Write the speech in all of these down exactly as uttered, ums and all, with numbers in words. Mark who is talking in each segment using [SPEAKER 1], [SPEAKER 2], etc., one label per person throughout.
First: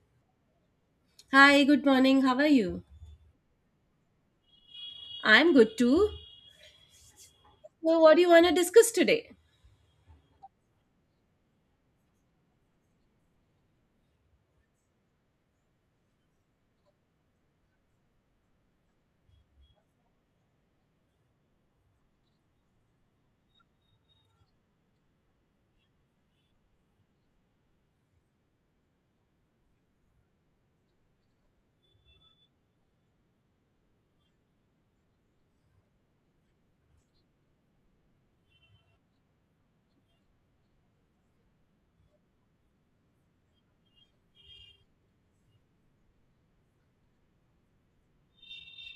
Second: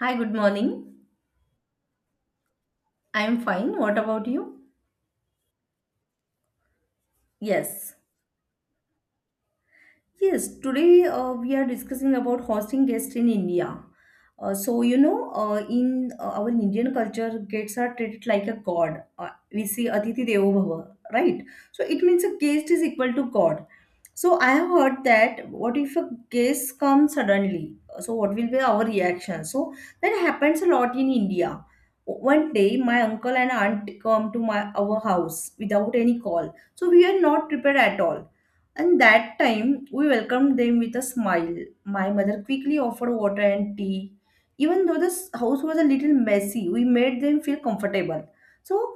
[SPEAKER 1] Hi, good morning.
[SPEAKER 2] Hi, good morning. How are you?
[SPEAKER 1] I'm fine. What about you?
[SPEAKER 2] I'm good too.
[SPEAKER 1] Yes.
[SPEAKER 2] So, what do you want to discuss today?
[SPEAKER 1] Yes, today uh, we are discussing about hosting guests in India. Uh, so you know, uh, in uh, our Indian culture, guests are treated like a god. Uh, we say Aditi Devo Bhava, right? So it means a guest is equal to God. So I have heard that what if a guest comes suddenly? So what will be our reaction? So that happens a lot in India. One day, my uncle and aunt come to my our house without any call. So we are not prepared at all, and that time we welcomed them with a smile. My mother quickly offered water and tea. Even though this house was a little messy, we made them feel comfortable. So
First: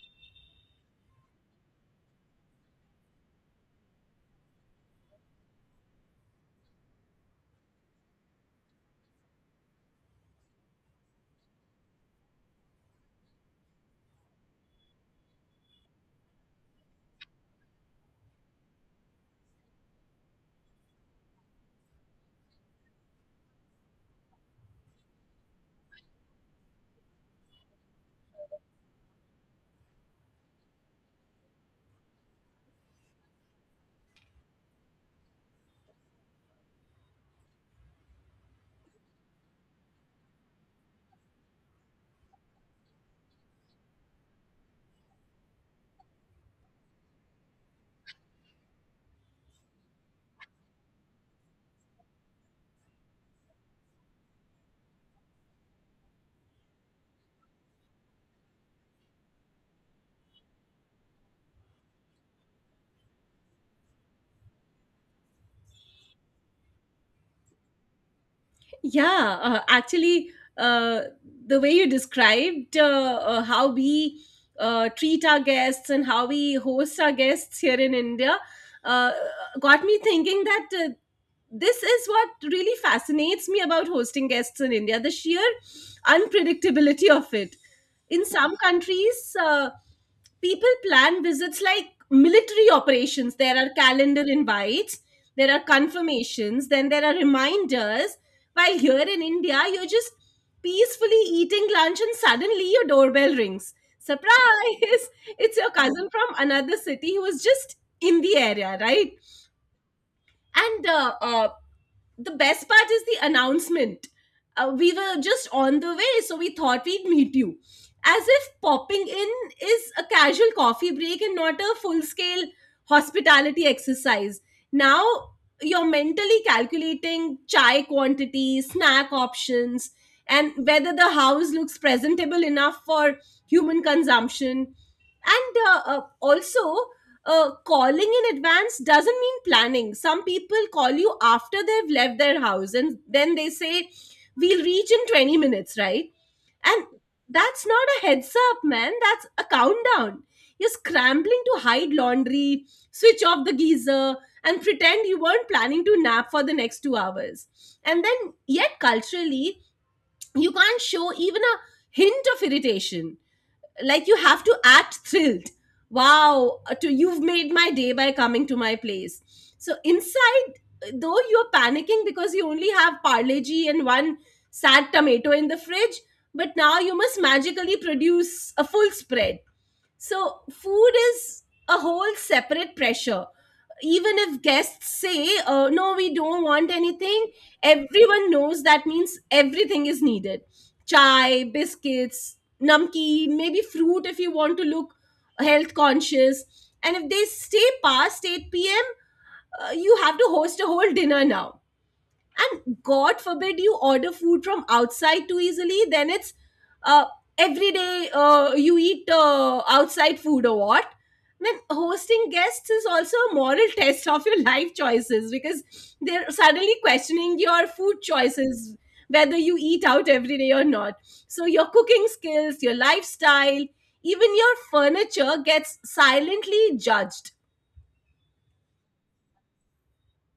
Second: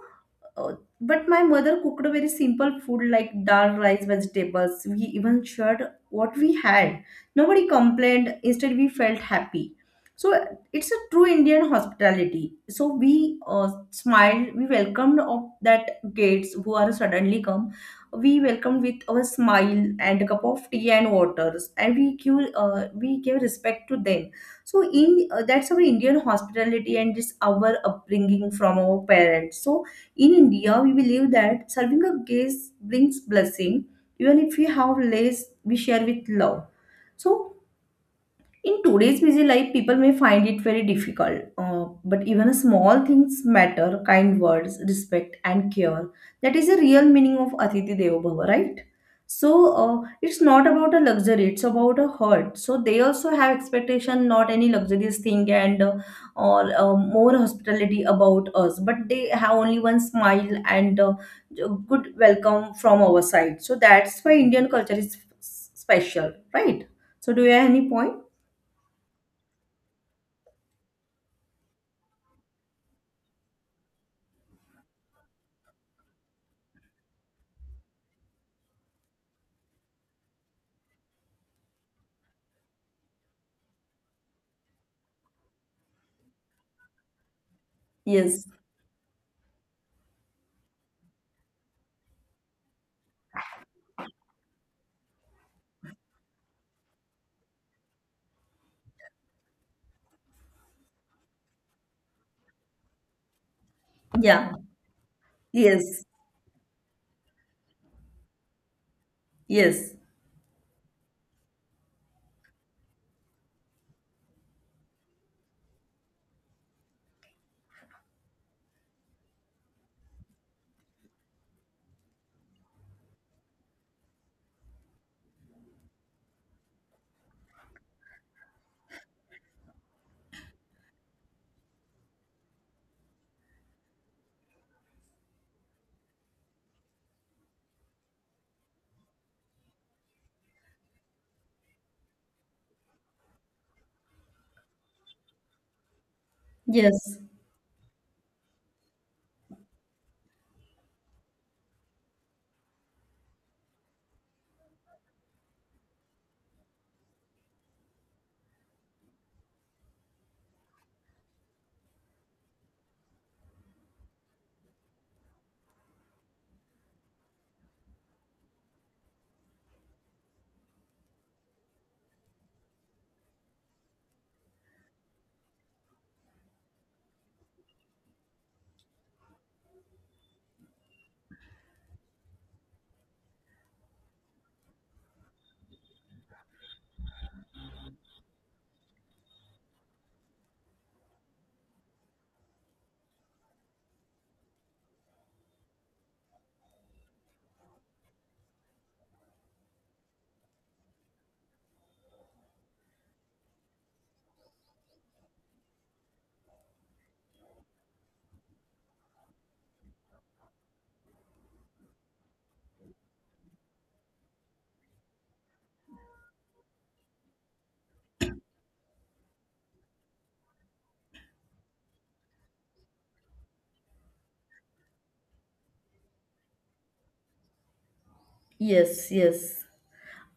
[SPEAKER 1] uh, but my mother cooked a very simple food like dal, rice, vegetables. We even shared what we had. Nobody complained. Instead, we felt happy. So it's a true Indian hospitality. So we uh, smiled. We welcomed up that guests who are suddenly come. We welcomed with our smile and a cup of tea and waters, and we give uh, we give respect to them. So in uh, That's our Indian hospitality, and it's our upbringing from our parents. So in India, we believe that serving a guest brings blessing, even if we have less we share with love. So in today's busy life, people may find it very difficult, uh, but even small things matter kind words, respect, and care. That is the real meaning of Atiti Devo Bhava, right? So uh, it's not about a luxury, it's about a heart. So they also have expectation, not any luxurious thing and uh, or uh, more hospitality about us, but they have only one smile and uh, good welcome from our side. So that's why Indian culture is s- special, right? So do you have any point?
[SPEAKER 2] Yeah, uh, actually, uh, the way you described uh, uh, how we uh, treat our guests and how we host our guests here in India, uh, got me thinking that, uh, this is what really fascinates me about hosting guests in India: the sheer unpredictability of it. In
[SPEAKER 1] Yes.
[SPEAKER 2] some countries, uh, people plan visits like military operations. There are calendar invites, there are confirmations, then there are reminders. While here in India, you're just peacefully eating lunch and suddenly your doorbell rings. Surprise!
[SPEAKER 1] Yeah.
[SPEAKER 2] It's your
[SPEAKER 1] Yes.
[SPEAKER 2] cousin from another city who was just in the area, right?
[SPEAKER 1] Yes.
[SPEAKER 2] And uh, uh, the best part is the announcement. Uh, we were just on the way, so we thought we'd meet you. As if popping in is a casual coffee break and not a full scale hospitality exercise. Now you're mentally calculating chai quantity, snack options, and whether the house looks presentable enough for human consumption. And uh, uh, also, uh, calling in advance doesn't mean planning. Some people call you after they've left their house and then they say, "We'll reach in 20 minutes," right? And
[SPEAKER 1] Yes.
[SPEAKER 2] that's not a heads up, man. That's a countdown. You're scrambling to hide laundry, switch off the geyser, and pretend you weren't planning to nap for the next two hours. And then, yet culturally, you can't show even a hint of irritation, like you have to act thrilled. Wow, uh, to, you've made my day by coming to my place. So inside, though, you're panicking because you only have parle and one sad tomato in the fridge. But now you must magically produce a full spread. So food is a whole separate pressure. Even if guests say, uh, no, we don't want anything, everyone knows that means everything is needed: chai, biscuits, namkeen, maybe fruit if you want to look health conscious. And if they stay past eight p m., uh, you have to host a whole dinner now. And god forbid you order food from outside too easily, then it's, uh, every day uh, you eat uh, outside food, or what? Then hosting guests is also a moral test of your life choices, because they're suddenly questioning your food choices, whether you eat out every day or not. So your cooking skills, your lifestyle, even your furniture gets silently judged.
[SPEAKER 1] Yes, yes.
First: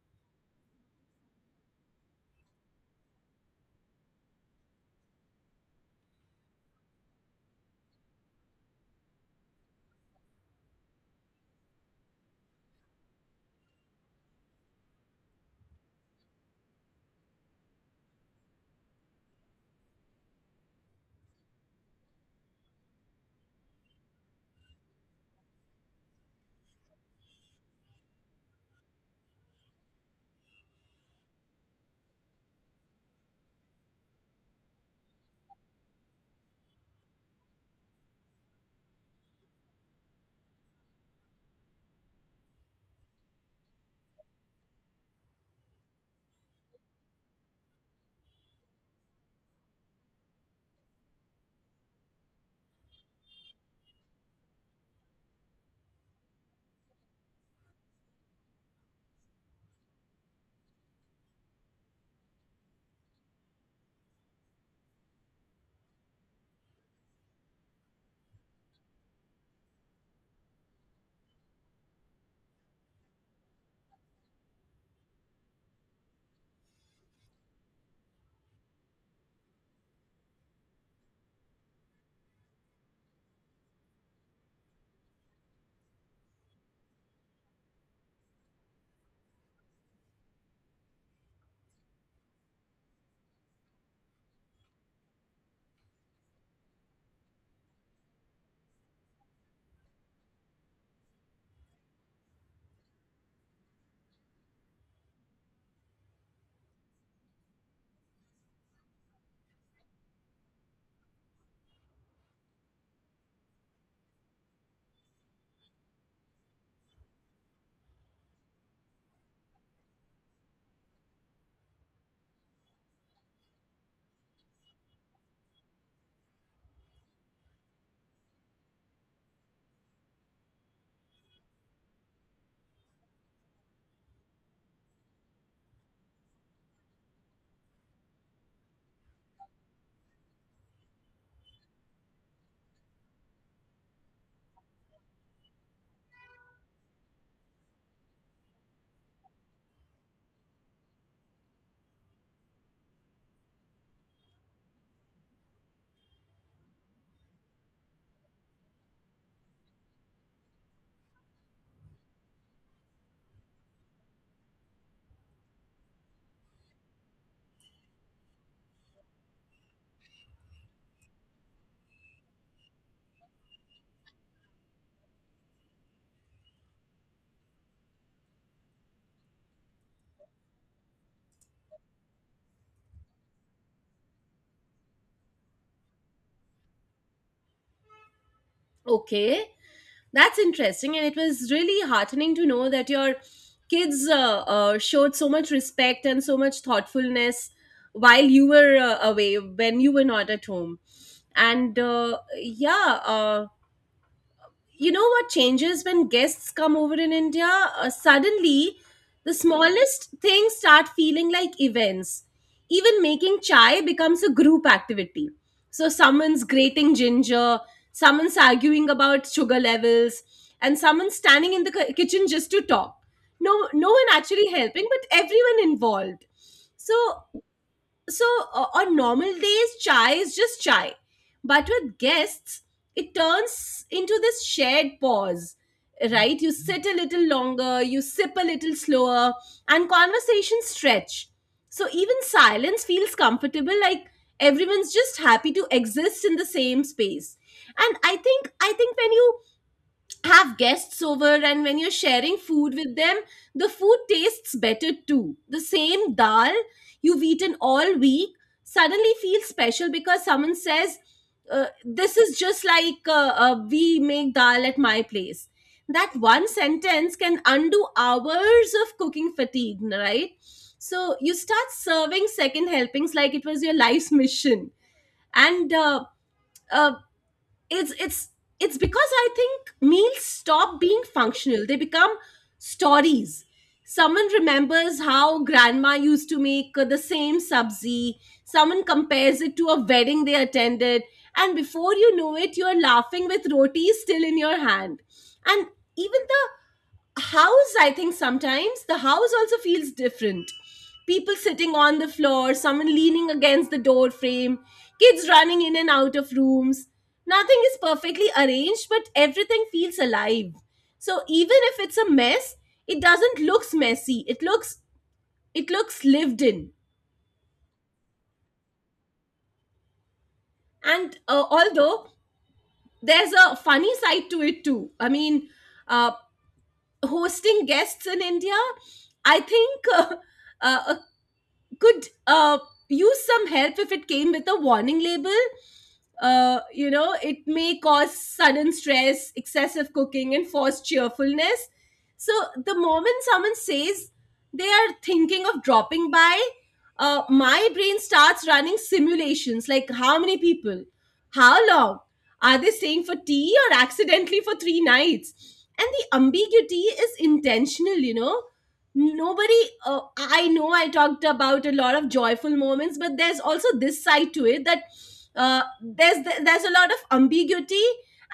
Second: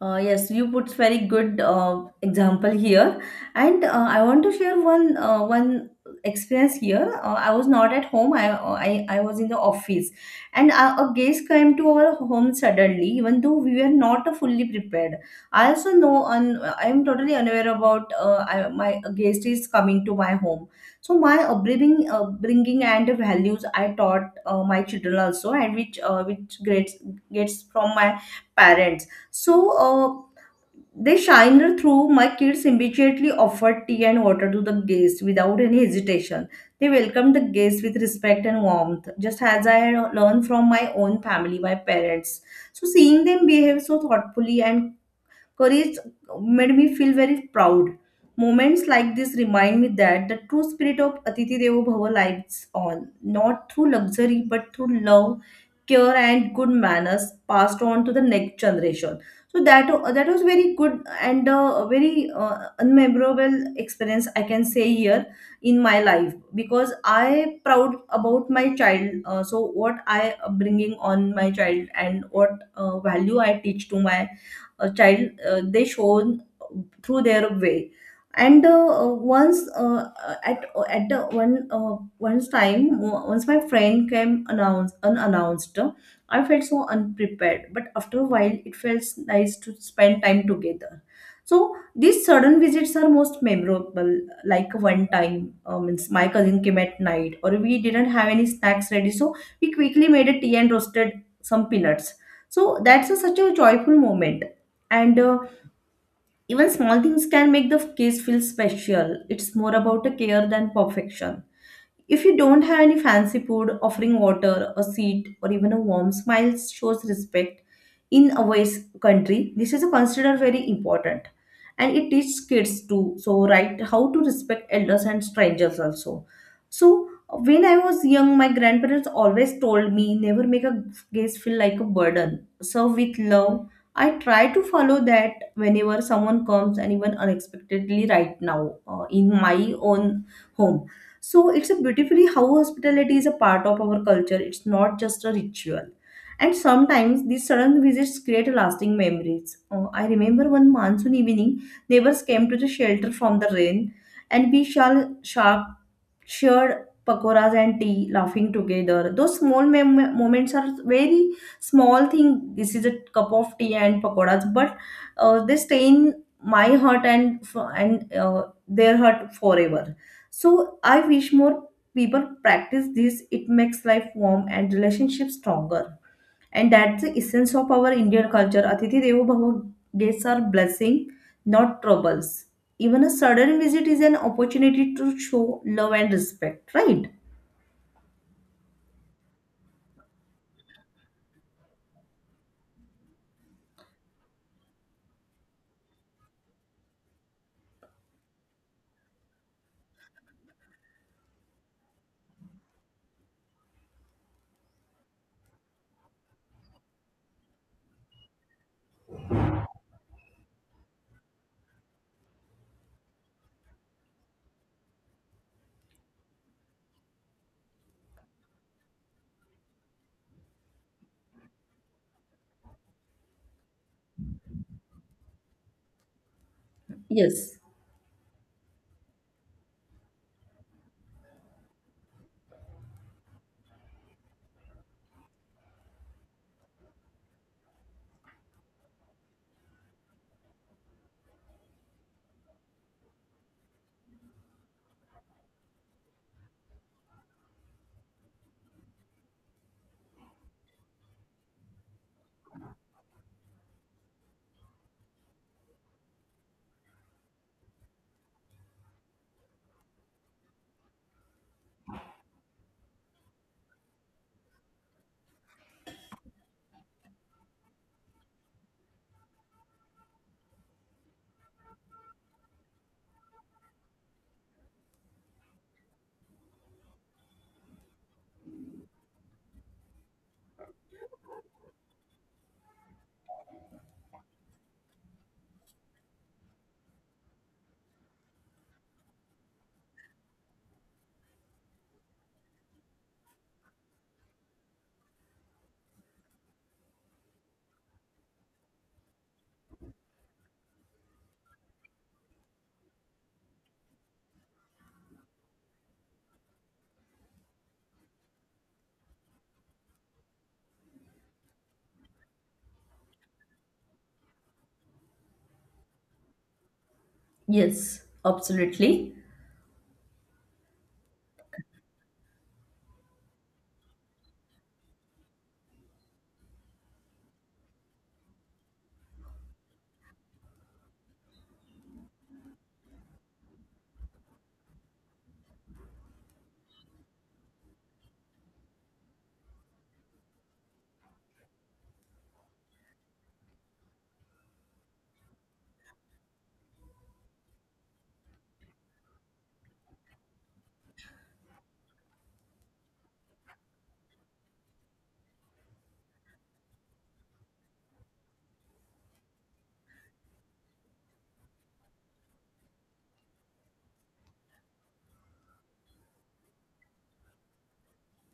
[SPEAKER 1] Uh, yes, you put very good uh, example here, and uh, I want to share one uh, one experience here. Uh, I was not at home. I, uh, I I was in the office, and a, a guest came to our home suddenly. Even though we were not fully prepared, I also know and I am totally unaware about uh, I, my guest is coming to my home. So my upbringing, upbringing and values I taught uh, my children also, and which uh, which grades gets from my parents. So uh, they shiner through. My kids immediately offered tea and water to the guests without any hesitation. They welcomed the guests with respect and warmth, just as I had learned from my own family, my parents. So seeing them behave so thoughtfully and courage made me feel very proud. Moments like this remind me that the true spirit of Atiti Devo Bhava lives on, not through luxury but through love, care, and good manners passed on to the next generation. So that that was very good and a very uh, unmemorable experience I can say here in my life because I proud about my child. Uh, so what I bringing on my child and what uh, value I teach to my a child uh, they shown through their way, and uh, uh, once uh, uh, at at the one uh, once time o- once my friend came announced unannounced. I felt so unprepared, but after a while it felt nice to spend time together. So these sudden visits are most memorable. Like one time, uh, means my cousin came at night or we didn't have any snacks ready, so we quickly made a tea and roasted some peanuts. So that's a, such a joyful moment. And uh, even small things can make the case feel special. It's more about a care than perfection. If you don't have any fancy food, offering water, a seat, or even a warm smile shows respect in a ways country. This is considered very important. And it teaches kids to so right how to respect elders and strangers also. So when I was young, my grandparents always told me never make a guest feel like a burden. Serve with love. I try to follow that whenever someone comes and even unexpectedly right now uh, in my own home. So it's a beautifully how hospitality is a part of our culture. It's not just a ritual. And sometimes these sudden visits create lasting memories. Uh, I remember one monsoon evening, neighbors came to the shelter from the rain, and we shall sharp, shared pakoras and tea, laughing together. Those small mem- moments are very small thing. This is a cup of tea and pakoras, but uh, they stay in my heart and f- and uh, their heart forever. So I wish more people practice this. It makes life warm and relationships stronger. And that's the essence of our Indian culture. Atithi Devo Bhava guests are blessing, not troubles. Even a sudden visit is an opportunity to show love and respect, right?
[SPEAKER 2] Okay. That's interesting, and it was really heartening to know that your kids uh, uh, showed so much respect and so much thoughtfulness while you were uh, away, when you were not at home. And, uh, yeah, uh, you know what changes when guests come over in India? Uh, suddenly, the smallest things start feeling like events. Even making chai becomes a group activity. So, someone's grating ginger, someone's arguing about sugar levels, and someone's standing in the ki- kitchen just to talk. No, no one actually helping, but everyone involved. So,
[SPEAKER 1] Yes,
[SPEAKER 2] so uh, on normal days chai is just chai, but with guests it turns into this shared pause. Right, you sit a little longer, you sip a little slower, and conversations stretch. So even silence feels comfortable, like everyone's just happy to exist in the same space. And i think i think when you have guests over and when you're sharing food with them, the food tastes better too. The same dal you've eaten all week suddenly feels special because someone says, uh, "This is just like, uh, uh, we make dal at my place." That one sentence can undo hours of cooking fatigue, right? So you start serving second helpings like it was your life's mission. And uh, uh, it's it's it's because I think meals stop being functional, they become stories. Someone remembers how grandma used to make, uh, the same sabzi. Someone compares it to a wedding they attended, and before you know it you're laughing with roti still in your hand. And even the house, I think sometimes the house also feels different. People sitting on the floor, someone leaning against the door frame, kids running in and out of rooms. Nothing is perfectly arranged, but everything feels alive. So even if it's a mess, it doesn't looks messy. It looks, it looks lived in.
[SPEAKER 1] yes, absolutely.
[SPEAKER 2] And, uh, although there's a funny side to it too. I mean, uh, hosting guests in India, I think, uh, uh, could, uh, use some help if it came with a warning label. Uh, you know, it may cause sudden stress, excessive cooking, and forced cheerfulness. So, the moment someone says they are thinking of dropping by, uh, my brain starts running simulations, like how many people, how long, are they staying for tea or accidentally for three nights? And the ambiguity is intentional. You know, nobody, uh, I know I talked about a lot of joyful moments, but there's also this side to it that, uh, there's there's a lot of ambiguity.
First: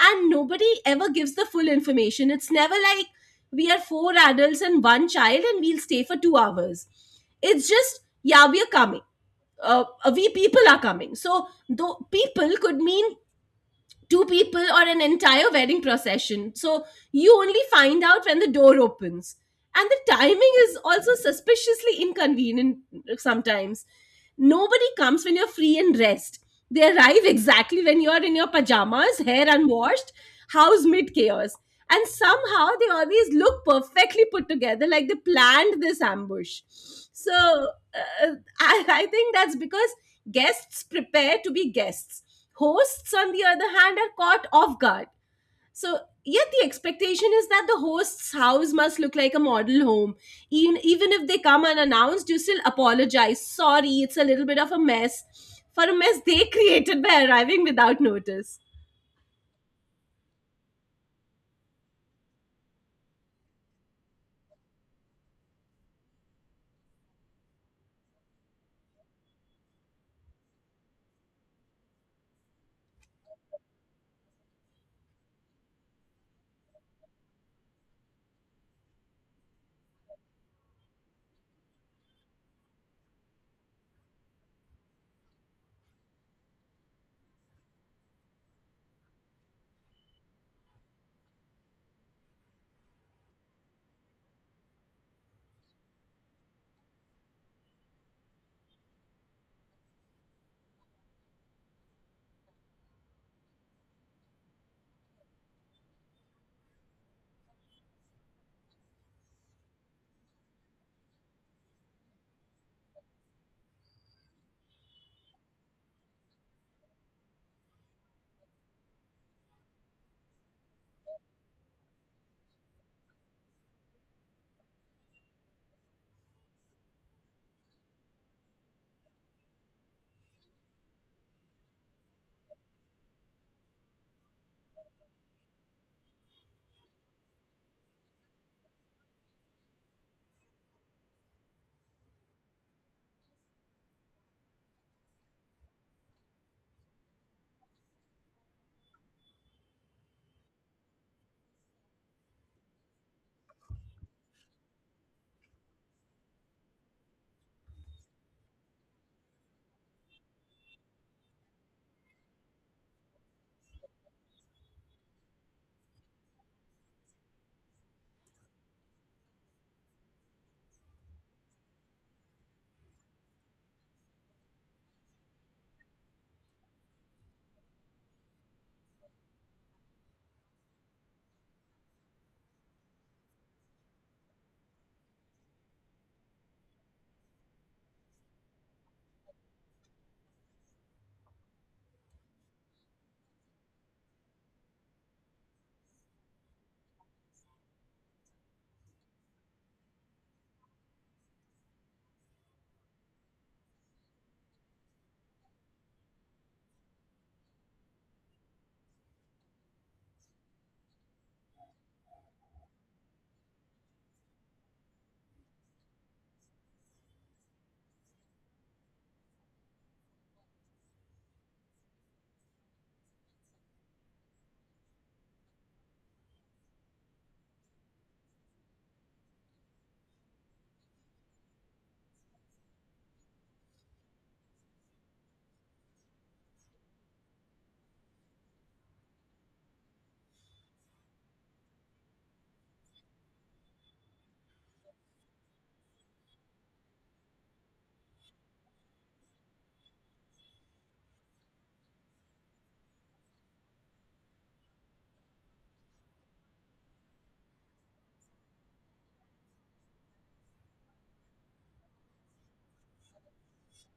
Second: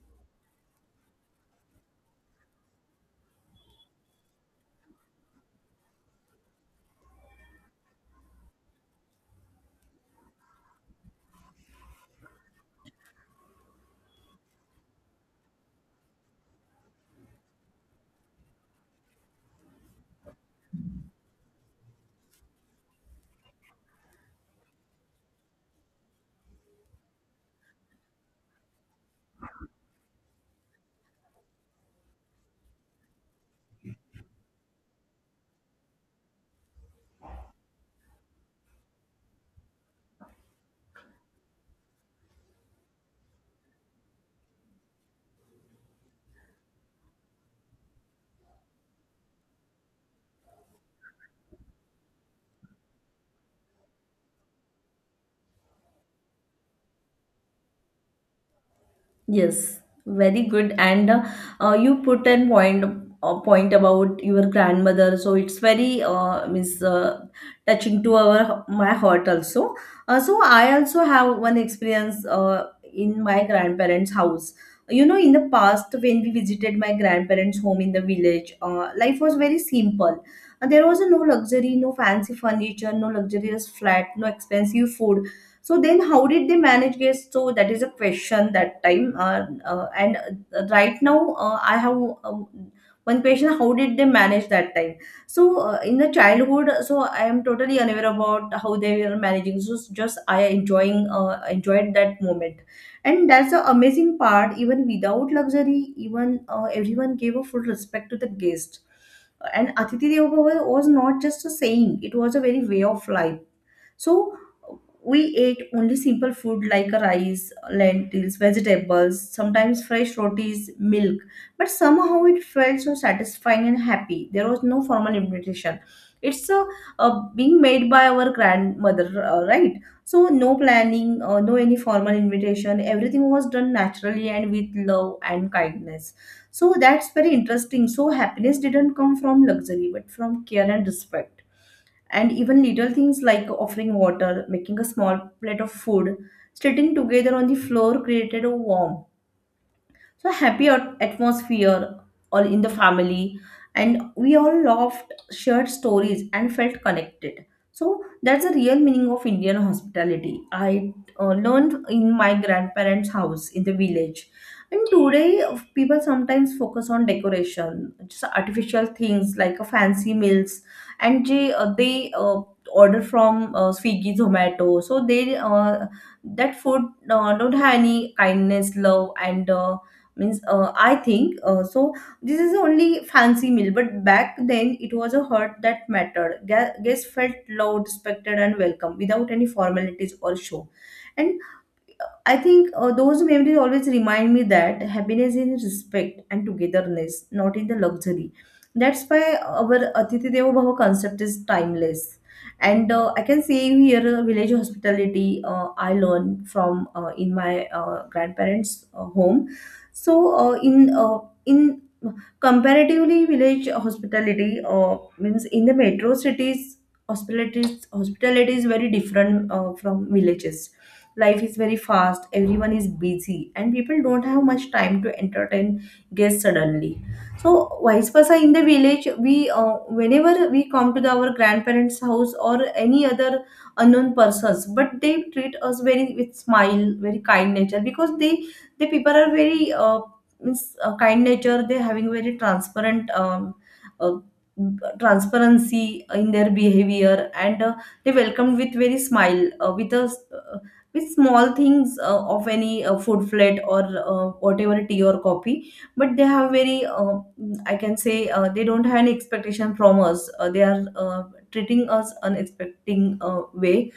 [SPEAKER 2] And nobody ever gives the full information. It's never like, "We are four adults and one child and we'll stay for two hours." It's just, "Yeah, we are coming." Uh, uh, we people are coming, so though people could mean two people or an entire wedding procession. So you only find out when the door opens. And the timing is also suspiciously inconvenient sometimes. Nobody comes when you're free and rest. They arrive exactly when you're in your pajamas, hair unwashed, house mid chaos. And somehow they always look perfectly put together, like they planned this ambush. So, uh, I, I think that's because guests prepare to be guests. Hosts, on the other hand, are caught off guard. So, yet the expectation is that the host's house must look like a model home. Even, even if they come unannounced, you still apologize: "Sorry, it's a little bit of a mess," for a mess they created by arriving without notice.
[SPEAKER 1] Yes, very good. And uh, uh, you put a point a point about your grandmother, so it's very uh, means uh, touching to our my heart also. Uh, so I also have one experience uh, in my grandparents' house. You know, in the past when we visited my grandparents' home in the village, uh, life was very simple. Uh, there was no luxury, no fancy furniture, no luxurious flat, no expensive food, so then, how did they manage guests? So that is a question that time. Uh, uh, and uh, Right now, uh, I have um, one question: how did they manage that time? So uh, in the childhood, so I am totally unaware about how they were managing. So just I enjoying uh, enjoyed that moment, and that's the amazing part. Even without luxury, even uh, everyone gave a full respect to the guest. And Atiti Deva Bhava was not just a saying; it was a very way of life. So we ate only simple food like rice, lentils, vegetables, sometimes fresh rotis, milk, but somehow it felt so satisfying and happy. There was no formal invitation. It's a, uh being made by our grandmother, uh, right? So no planning, uh, no any formal invitation, everything was done naturally and with love and kindness. So that's very interesting. So happiness didn't come from luxury but from care and respect. And even little things like offering water, making a small plate of food, sitting together on the floor created a warmth, so happy at- atmosphere all in the family. And we all laughed, shared stories and felt connected. So that's the real meaning of Indian hospitality I uh, learned in my grandparents house in the village. And today uh, people sometimes focus on decoration, just artificial things like uh, fancy meals, and they, uh, they uh, order from uh, Swiggy, Zomato. So they uh, that food uh, don't have any kindness, love, and uh, means uh, I think, uh, so this is only fancy meal. But back then it was a heart that mattered. Gu- guests felt loved, respected and welcome without any formalities or show. And I think uh, those memories always remind me that happiness is in respect and togetherness, not in the luxury. That's why our Atithi Devo Bhava concept is timeless. And uh, I can say here, uh, village hospitality, uh, I learned from uh, in my uh, grandparents' uh, home. So uh, in uh, in Comparatively, village hospitality uh, means in the metro cities, hospitality hospitality is very different uh, from villages. Life is very fast, everyone is busy, and people don't have much time to entertain guests suddenly. So, vice versa, in the village, we uh, whenever we come to the, our grandparents' house or any other unknown persons, but they treat us very with smile, very kind nature because they the people are very uh, means uh, kind nature they're having very transparent um, uh, transparency in their behavior and uh, they welcomed with very smile uh, with a s- uh, with small things uh, of any uh, food plate or uh, whatever tea or coffee but they have very uh, I can say uh, they don't have any expectation from us uh, they are uh, treating us unexpecting uh, way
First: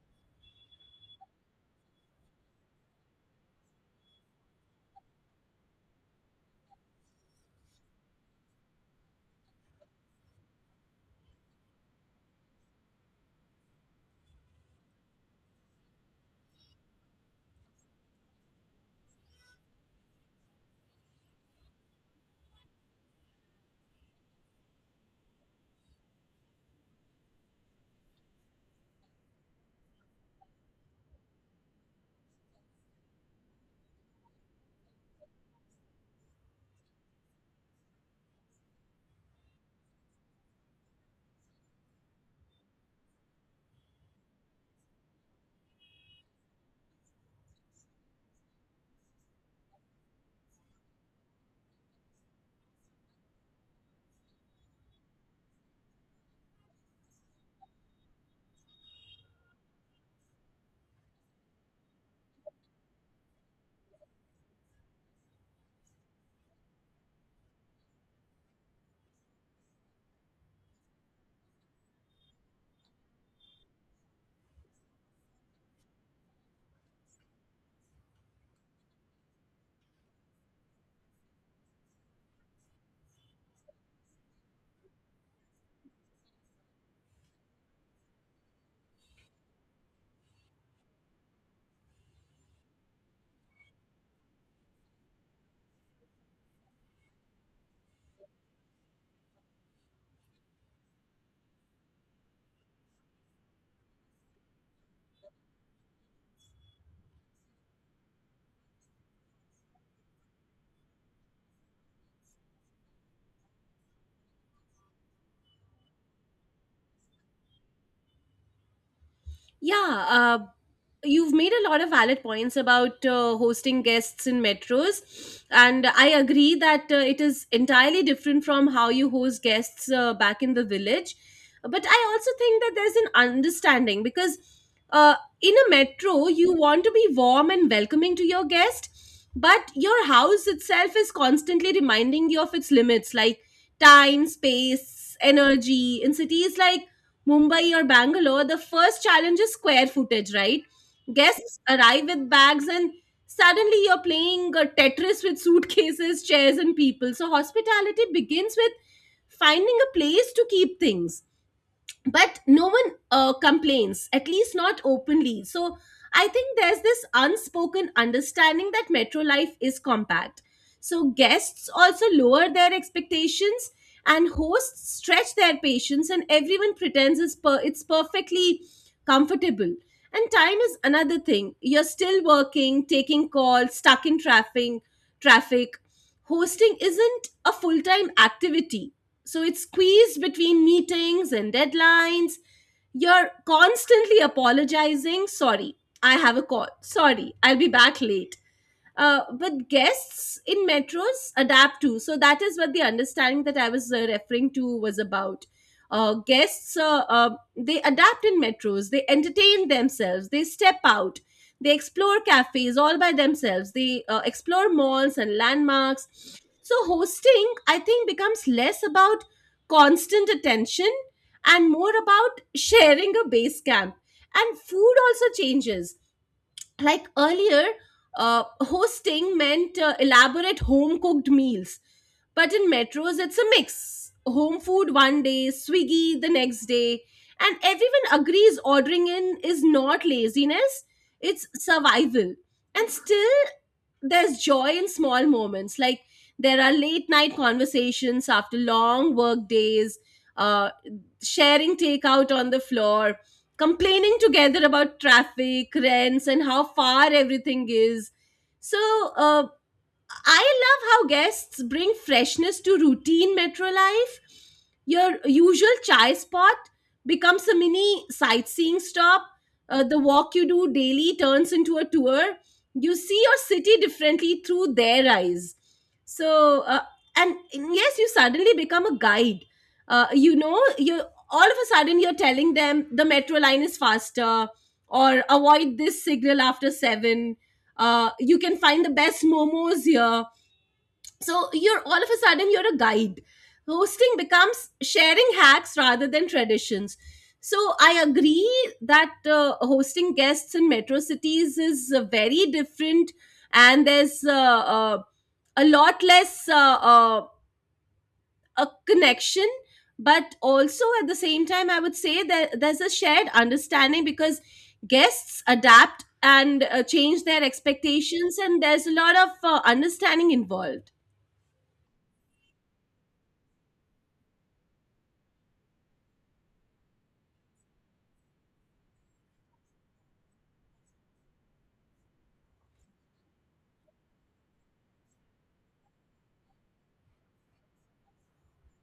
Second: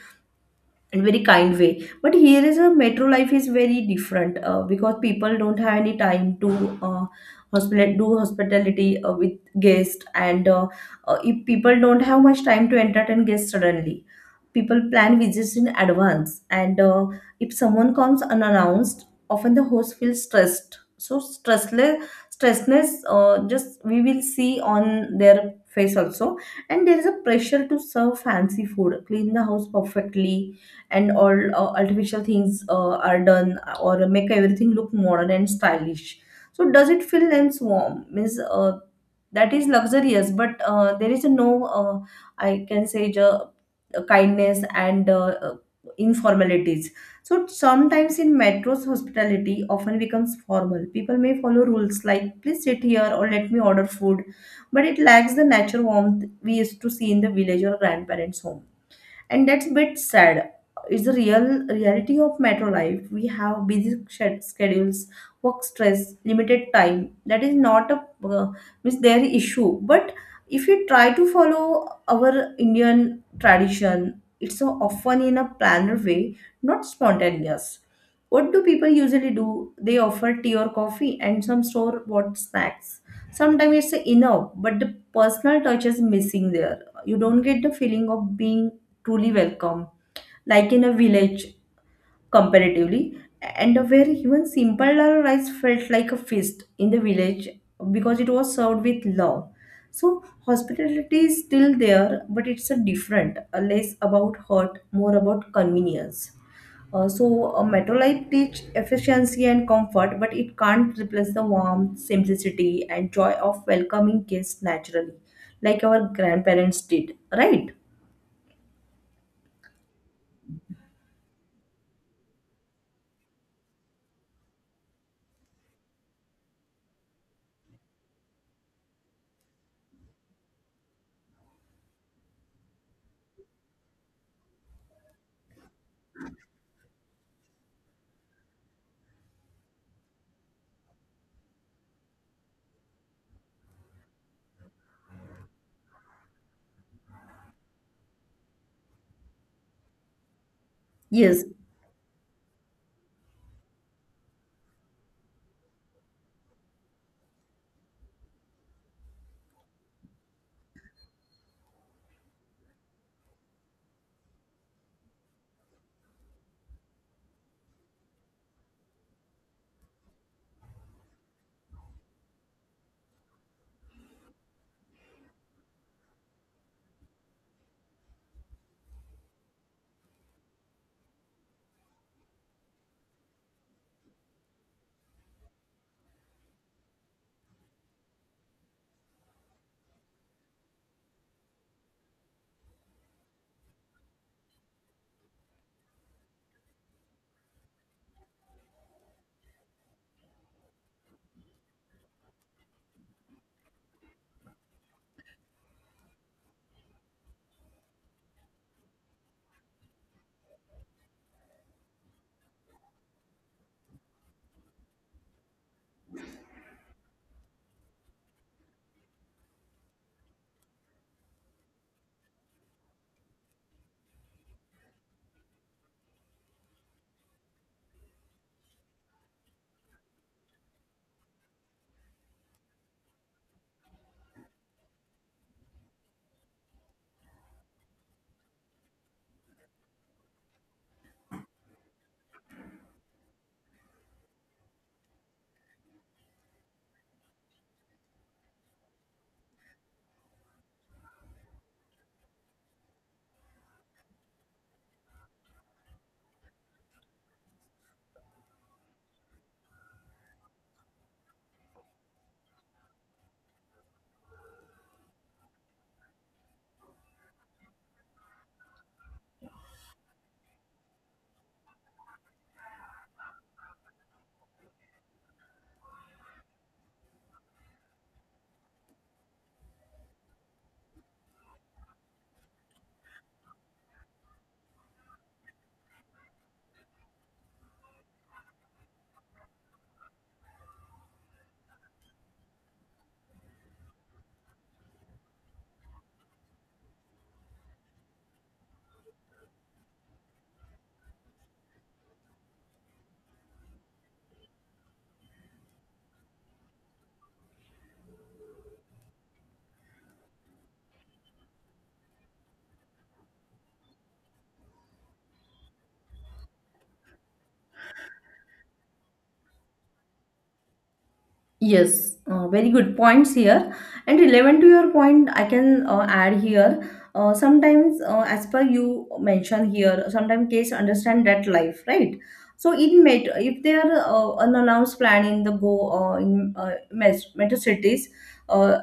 [SPEAKER 1] in very kind way. But here is a metro life is very different uh, because people don't have any time to uh, hospital do hospitality uh, with guests and uh, uh, if people don't have much time to entertain guests suddenly, people plan visits in advance, and uh, if someone comes unannounced, often the host feels stressed. So stressless stressness uh, just we will see on their face also. And there is a pressure to serve fancy food, clean the house perfectly, and all uh, artificial things uh, are done or make everything look modern and stylish. So does it feel lens warm? Means uh, That is luxurious, but uh, there is no uh, I can say ju- kindness and uh, uh, informalities. So sometimes in metros, hospitality often becomes formal. People may follow rules like please sit here or let me order food, but it lacks the natural warmth we used to see in the village or grandparents' home, and that's a bit sad. It's the real reality of metro life. We have busy shed- schedules, work stress, limited time. That is not a uh, means their issue, but if you try to follow our Indian tradition, it's so often in a planned way, not spontaneous. What do people usually do? They offer tea or coffee and some store bought snacks. Sometimes it's enough, but the personal touch is missing there. You don't get the feeling of being truly welcome, like in a village comparatively, and where even simple dal rice felt like a feast in the village because it was served with love. So hospitality is still there, but it's a different, a less about hurt, more about convenience. Uh, so a metro life teach efficiency and comfort, but it can't replace the warmth, simplicity, and joy of welcoming guests naturally, like our grandparents did, right?
[SPEAKER 2] Yeah, uh, you've made a lot of valid points about, uh, hosting guests in metros, and I agree that, uh, it is entirely different from how you host guests, uh, back in the village. But I also think that there's an understanding because, uh, in a metro, you want to be warm and welcoming to your guest, but your house itself is constantly reminding you of its limits, like time, space, energy. In cities like Mumbai or Bangalore, the first challenge is square footage, right?
[SPEAKER 1] Yes.
[SPEAKER 2] Guests arrive with bags and suddenly you're playing, uh, Tetris with suitcases, chairs, and people. So hospitality begins with finding a place to keep things. But no one, uh, complains, at least not openly. So I think there's this unspoken understanding that metro life is compact. So guests also lower their expectations, and hosts stretch their patience, and everyone pretends it's, per- it's perfectly comfortable. And time is another thing. You're still working, taking calls, stuck in traffic traffic Hosting isn't a full-time activity, so it's squeezed between meetings and deadlines. You're constantly apologizing: "Sorry, I have a call." "Sorry, I'll be back late." Uh, but guests in metros adapt too. So that is what the understanding that I was, uh, referring to was about. Uh, guests uh, uh, they adapt in metros. They entertain themselves. They step out. They explore cafes all by themselves. They, uh, explore malls and landmarks. So hosting, I think, becomes less about constant attention and more about sharing a base camp. And food also changes. Like earlier, uh, hosting meant, uh, elaborate home cooked meals, but in metros it's a mix: home food one day, swiggy the next day, and everyone agrees ordering in is not laziness, it's survival. And still there's joy in small moments, like there are late night conversations after long work days, uh, sharing takeout on the floor, complaining together about traffic, rents, and how far everything is. So, uh, I love how guests bring freshness to routine metro life. Your usual chai spot becomes a mini sightseeing stop. Uh, the walk you do daily turns into a tour. You see your city differently through their eyes. So, uh, and yes, you suddenly become a guide. Uh, you know, you all of a sudden you're telling them the metro line is faster or avoid this signal after seven, uh, you can find the best momos here. So you're all of a sudden you're a guide. Hosting becomes sharing hacks rather than traditions. So I agree that uh, hosting guests in metro cities is uh, very different, and there's uh, uh, a lot less uh, uh, a connection. But also at the same time I would say that there's a shared understanding because guests adapt and uh, change their expectations, and there's a lot of uh, understanding involved.
[SPEAKER 1] Yes, uh, very good points here. And relevant to your point, I can uh, add here. Uh, sometimes, uh, as per you mentioned here, sometimes kids understand that life, right? So in met if they are uh, unannounced planning the go uh, in uh, met- metro cities, uh,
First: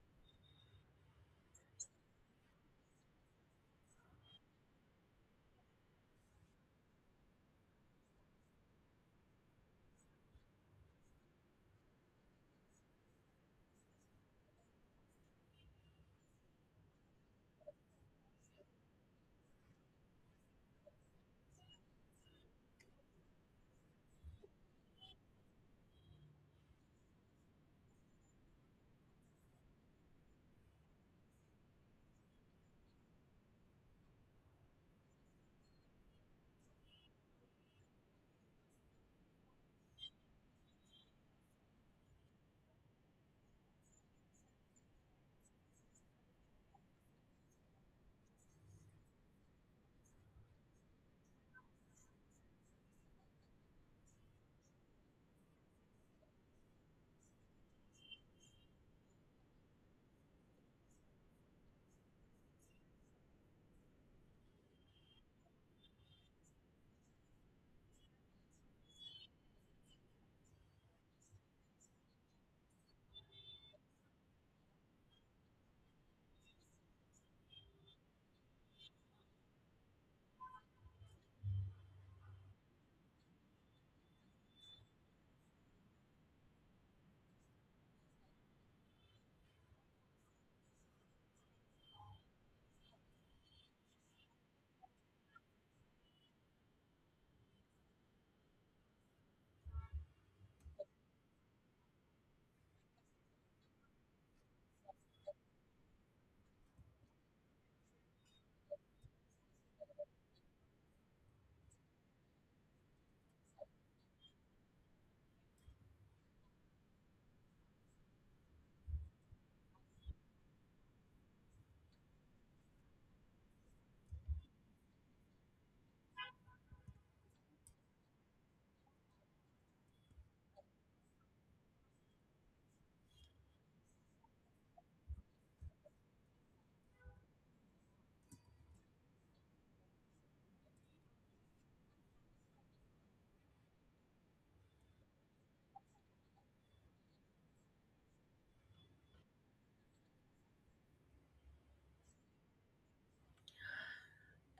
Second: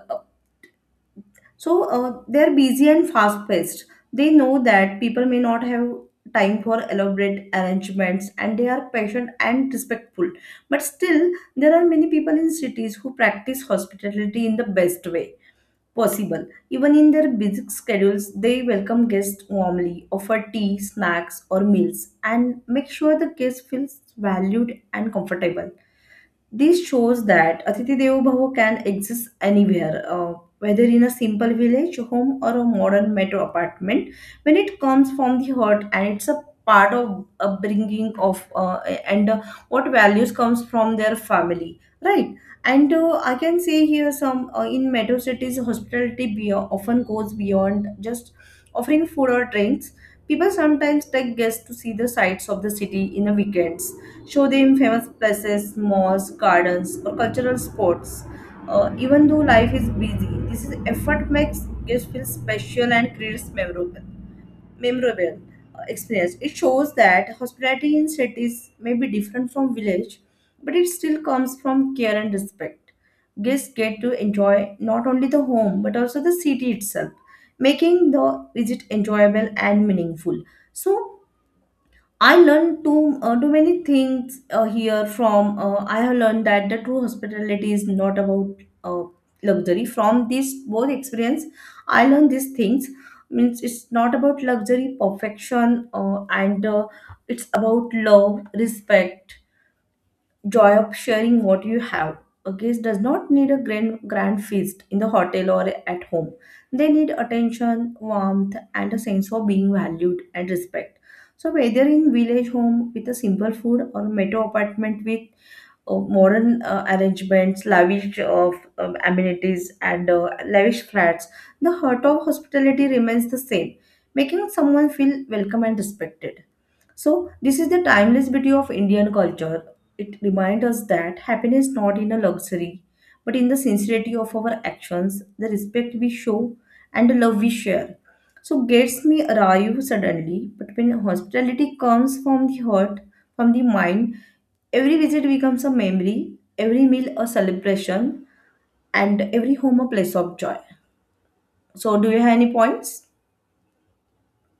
[SPEAKER 1] so uh, they're busy and fast paced. They know that people may not have time for elaborate arrangements and they are patient and respectful. But still, there are many people in cities who practice hospitality in the best way possible. Even in their busy schedules, they welcome guests warmly, offer tea, snacks, or meals, and make sure the guest feels valued and comfortable. This shows that atithi Devo Bhava can exist anywhere, uh, whether in a simple village home or a modern metro apartment. When it comes from the heart and it's a part of upbringing of uh, and uh, what values comes from their family, right? And uh, I can say here some uh, in metro cities, hospitality be- often goes beyond just offering food or drinks. People sometimes take guests to see the sights of the city in a weekends, show them famous places, malls, gardens, or cultural spots. Uh, even though life is busy, this is effort makes guests feel special and creates memorable, memorable uh, experience. It shows that hospitality in cities may be different from village, but it still comes from care and respect. Guests get to enjoy not only the home but also the city itself, making the visit enjoyable and meaningful. So I learned too uh, too many things uh, here from uh, I have learned that the true hospitality is not about uh, luxury. From this both experience, I learned these things. Means it's not about luxury, perfection, uh, and uh, it's about love, respect, joy of sharing what you have. A guest does not need a grand, grand feast in the hotel or at home. They need attention, warmth, and a sense of being valued and respect. So, whether in village home with a simple food or metro apartment with uh, modern uh, arrangements, lavish of um, amenities, and uh, lavish flats, the heart of hospitality remains the same, making someone feel welcome and respected. So this is the timeless beauty of Indian culture. It reminds us that happiness not in a luxury, but in the sincerity of our actions, the respect we show, and the love we share. So gates may arrive suddenly, but when hospitality comes from the heart, from the mind, every visit becomes a memory, every meal a celebration, and every home a place of joy. So do you have any points?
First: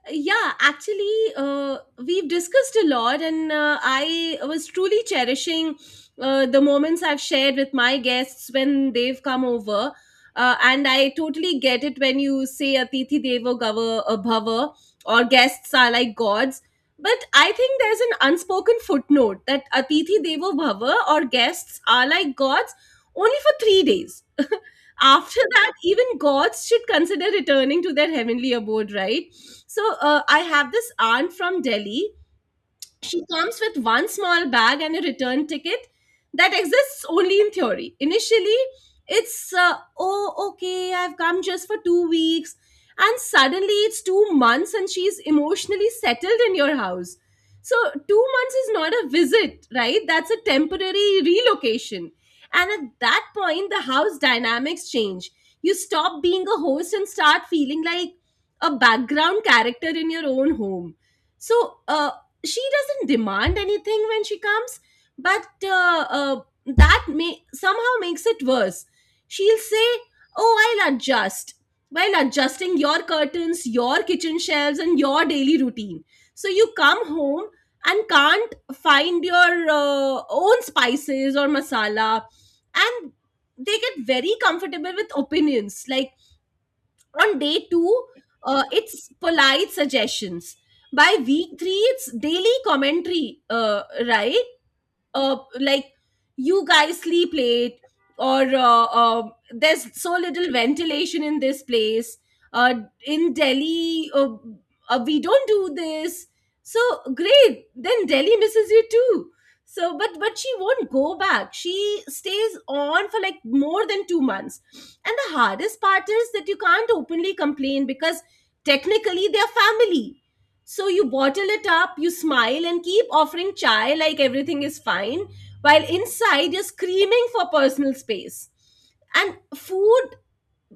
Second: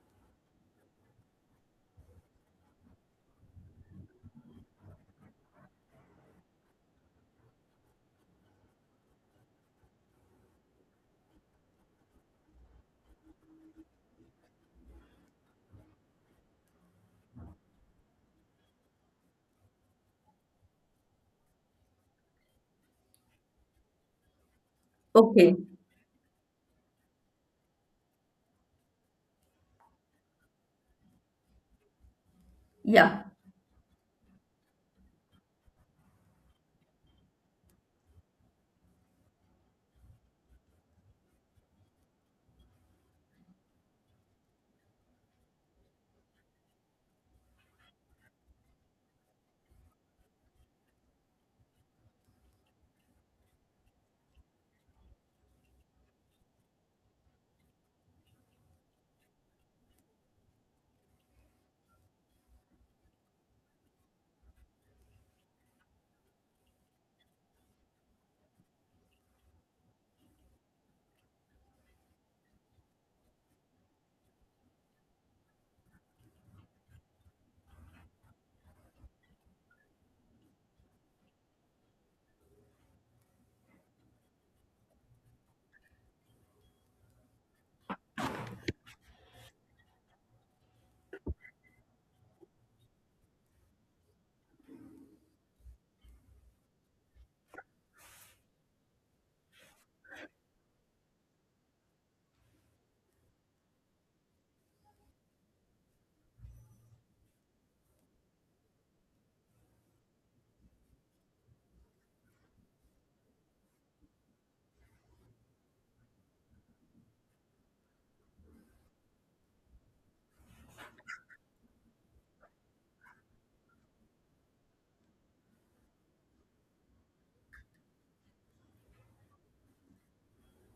[SPEAKER 2] Yeah, actually, uh, we've discussed a lot, and uh, I was truly cherishing uh, the moments I've shared with my guests when they've come over. Uh, and I totally get it when you say atithi devo gava uh, bhava, or guests are like gods. But I think there's an unspoken footnote that atithi devo bhava, or guests are like gods, only for three days after
[SPEAKER 1] Okay.
[SPEAKER 2] that, even gods should consider returning to their heavenly abode, right? So uh, I have this aunt from Delhi. She
[SPEAKER 1] Yeah.
[SPEAKER 2] comes with one small bag and a return ticket that exists only in theory. Initially, it's, uh, oh, okay, I've come just for two weeks. And suddenly it's two months and she's emotionally settled in your house. So, two months is not a visit, right? That's a temporary relocation. And at that point, the house dynamics change. You stop being a host and start feeling like a background character in your own home. So, uh, she doesn't demand anything when she comes, but uh, uh, that may somehow makes it worse. She'll say, oh, I'll adjust, while adjusting your curtains, your kitchen shelves, and your daily routine. So you come home and can't find your uh, own spices or masala. And they get very comfortable with opinions. Like, on day two, uh, it's polite suggestions. By week three, it's daily commentary, uh, right. Uh, like, you guys sleep late, or uh, um there's so little ventilation in this place. uh, in Delhi, uh, uh, we don't do this. So, great, then Delhi misses you too. So but but she won't go back. She stays on for like more than two months. And the hardest part is that you can't openly complain because technically they're family. So you bottle it up, you smile, and keep offering chai like everything is fine, while inside you're screaming for personal space. And food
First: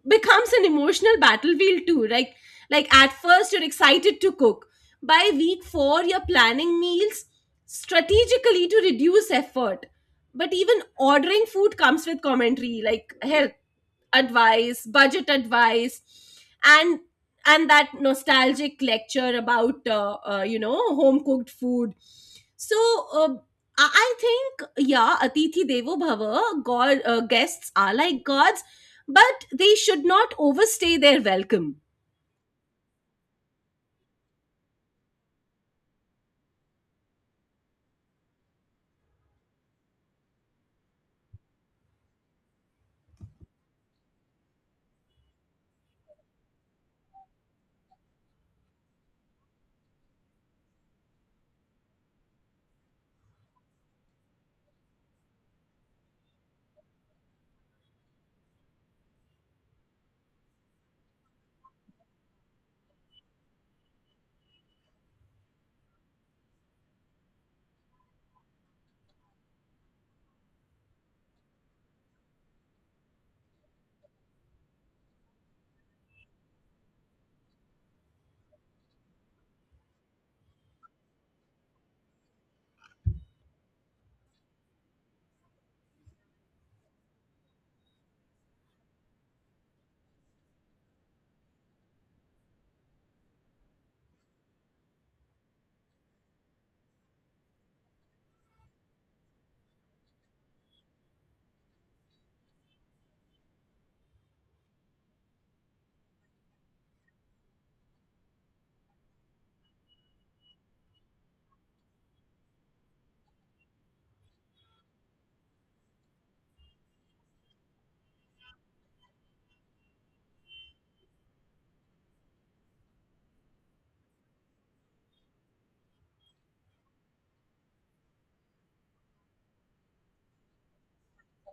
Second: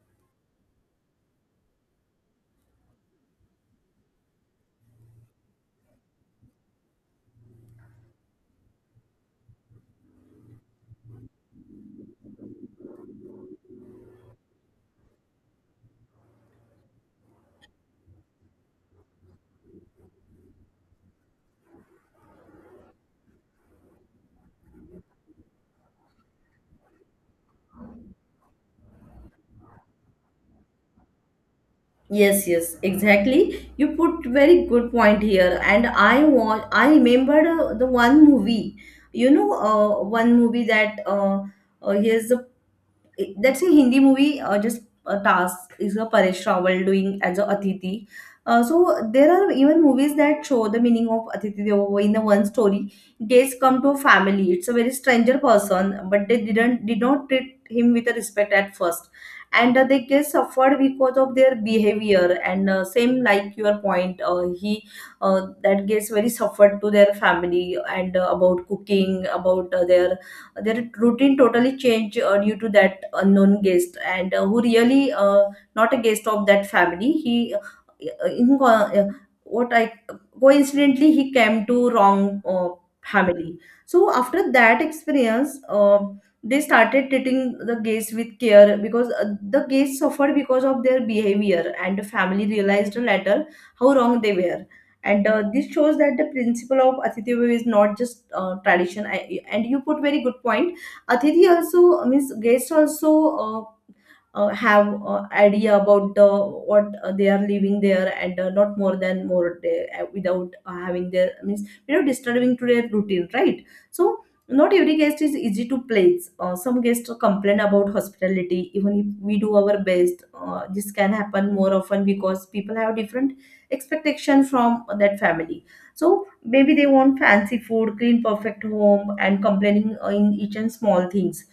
[SPEAKER 2] becomes an emotional battlefield too. Like, like at first you're excited to cook. By week four, you're planning meals strategically to reduce effort. But even ordering food comes with commentary, like health advice, budget advice, and and that nostalgic lecture about uh, uh, you know home cooked food. So, uh, i I think, yeah, atithi devo bhava, god, uh, guests are like gods, but they should not overstay their welcome.
[SPEAKER 1] Yes, yes, exactly. You put very good point here, and I want I remembered uh, the one movie. You know, uh, one movie that uh, uh, here's that's a Hindi movie. Uh, just a task is a Paresh Rawal doing as a Atiti. Uh, so there are even movies that show the meaning of Atiti Devo in the one story. Guests come to a family. It's a very stranger person, but they didn't did not treat him with a respect at first, and uh, they get suffered because of their behavior. And uh, same like your point, uh, he uh, that gets very suffered to their family and uh, about cooking, about uh, their their routine totally changed uh, due to that unknown guest and uh, who really uh, not a guest of that family he uh, in, uh, what I coincidentally he came to wrong uh, family. So after that experience uh, they started treating the guests with care because uh, the guests suffered because of their behavior and the family realized later how wrong they were. And uh, this shows that the principle of atithi Devo is not just uh, tradition I, and you put very good point, atithi also means guest also uh, uh, have uh, idea about the what uh, they are living there and uh, not more than more day uh, without uh, having their means you know disturbing to their routine, right? So not every guest is easy to place. Uh, some guests complain about hospitality even if we do our best. Uh, this can happen more often because people have different expectation from that family. So maybe they want fancy food, clean perfect home, and complaining uh, in each and small things.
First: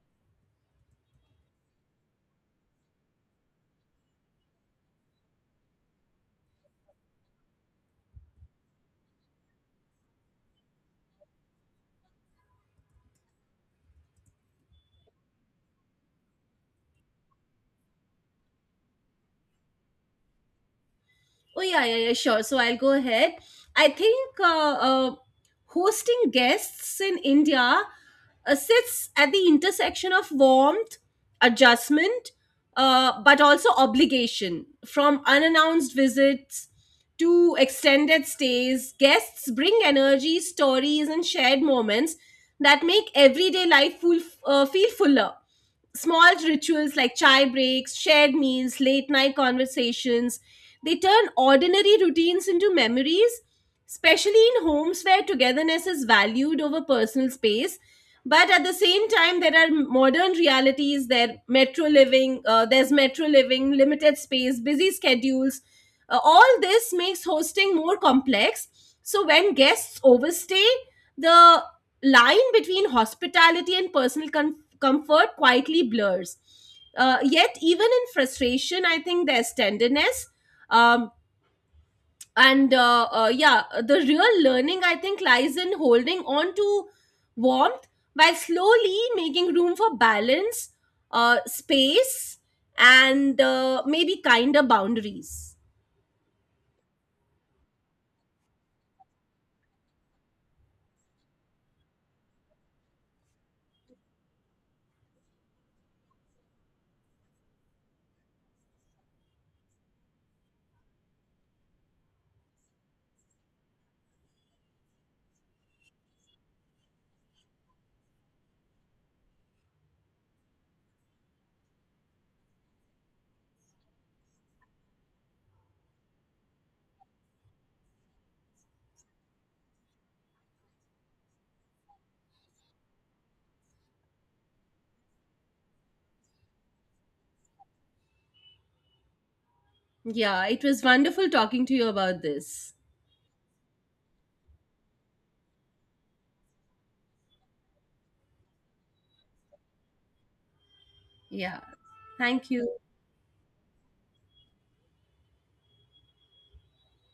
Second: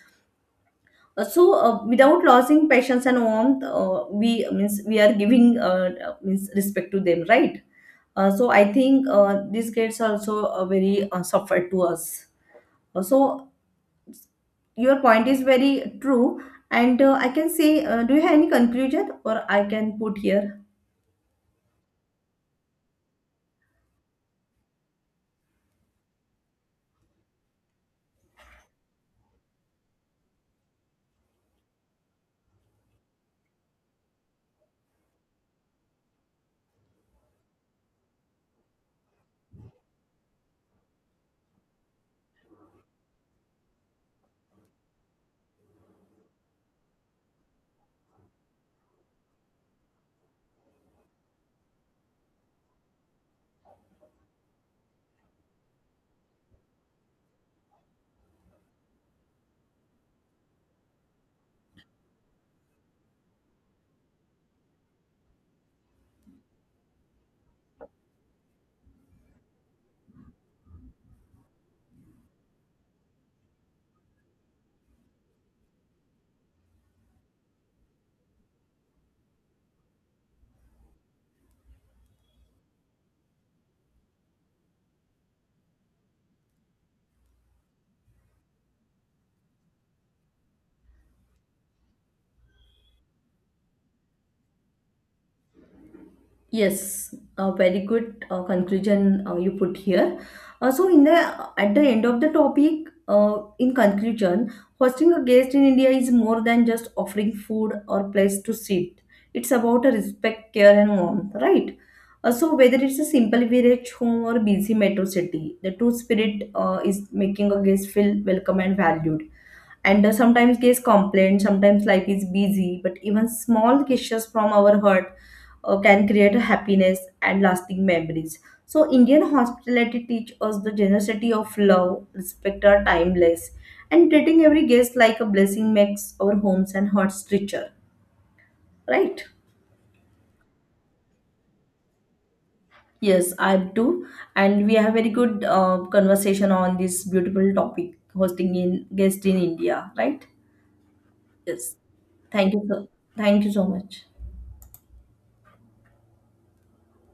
[SPEAKER 1] uh, so uh, Without losing patience and warmth, uh, we means we are giving uh, means respect to them, right? Uh, so I think uh, these kids also uh, very uh, suffer to us. Uh, so your point is very true. And uh, I can say uh, do you have any conclusion or I can put here?
[SPEAKER 2] Oh yeah, yeah, yeah, sure. So I'll go ahead. I think uh, uh, hosting guests in India uh, sits at the intersection of warmth, adjustment, uh, but also obligation. From unannounced visits to extended stays, guests bring energy, stories, and shared moments that make everyday life full, uh, feel fuller. Small rituals like chai breaks, shared meals, late night conversations, they turn ordinary routines into memories, especially in homes where togetherness is valued over personal space. But at the same time, there are modern realities. There metro living, uh, there's metro living, limited space, busy schedules. Uh, all this makes hosting more complex. So when guests overstay, the line between hospitality and personal com- comfort quietly blurs. Uh, yet, even in frustration, I think there's tenderness. Um, and uh, uh, Yeah, the real learning, I think, lies in holding on to warmth while slowly making room for balance, uh, space, and uh, maybe kinder boundaries.
[SPEAKER 1] Yes, a very good uh, conclusion uh, you put here. Uh, so, in the at the end of the topic, uh, in conclusion, hosting a guest in India is more than just offering food or place to sit. It's about a respect, care, and warmth, right? Uh, so, whether it's a simple village home or busy metro city, the true spirit uh, is making a guest feel welcome and valued. And uh, sometimes guests complain, sometimes life is busy, but even small gestures from our heart uh, can create happiness and lasting memories. So, Indian hospitality teaches us the generosity of love, respect are timeless, and treating every guest like a blessing makes our homes and hearts richer, right?
[SPEAKER 2] Yeah, it was wonderful talking to you about this.
[SPEAKER 1] Yes, I do. And we have very good uh, conversation on this beautiful topic, hosting in guest in India, right?
[SPEAKER 2] Yeah,
[SPEAKER 1] Yes.
[SPEAKER 2] thank
[SPEAKER 1] Thank you.
[SPEAKER 2] you.
[SPEAKER 1] so- Thank you so much.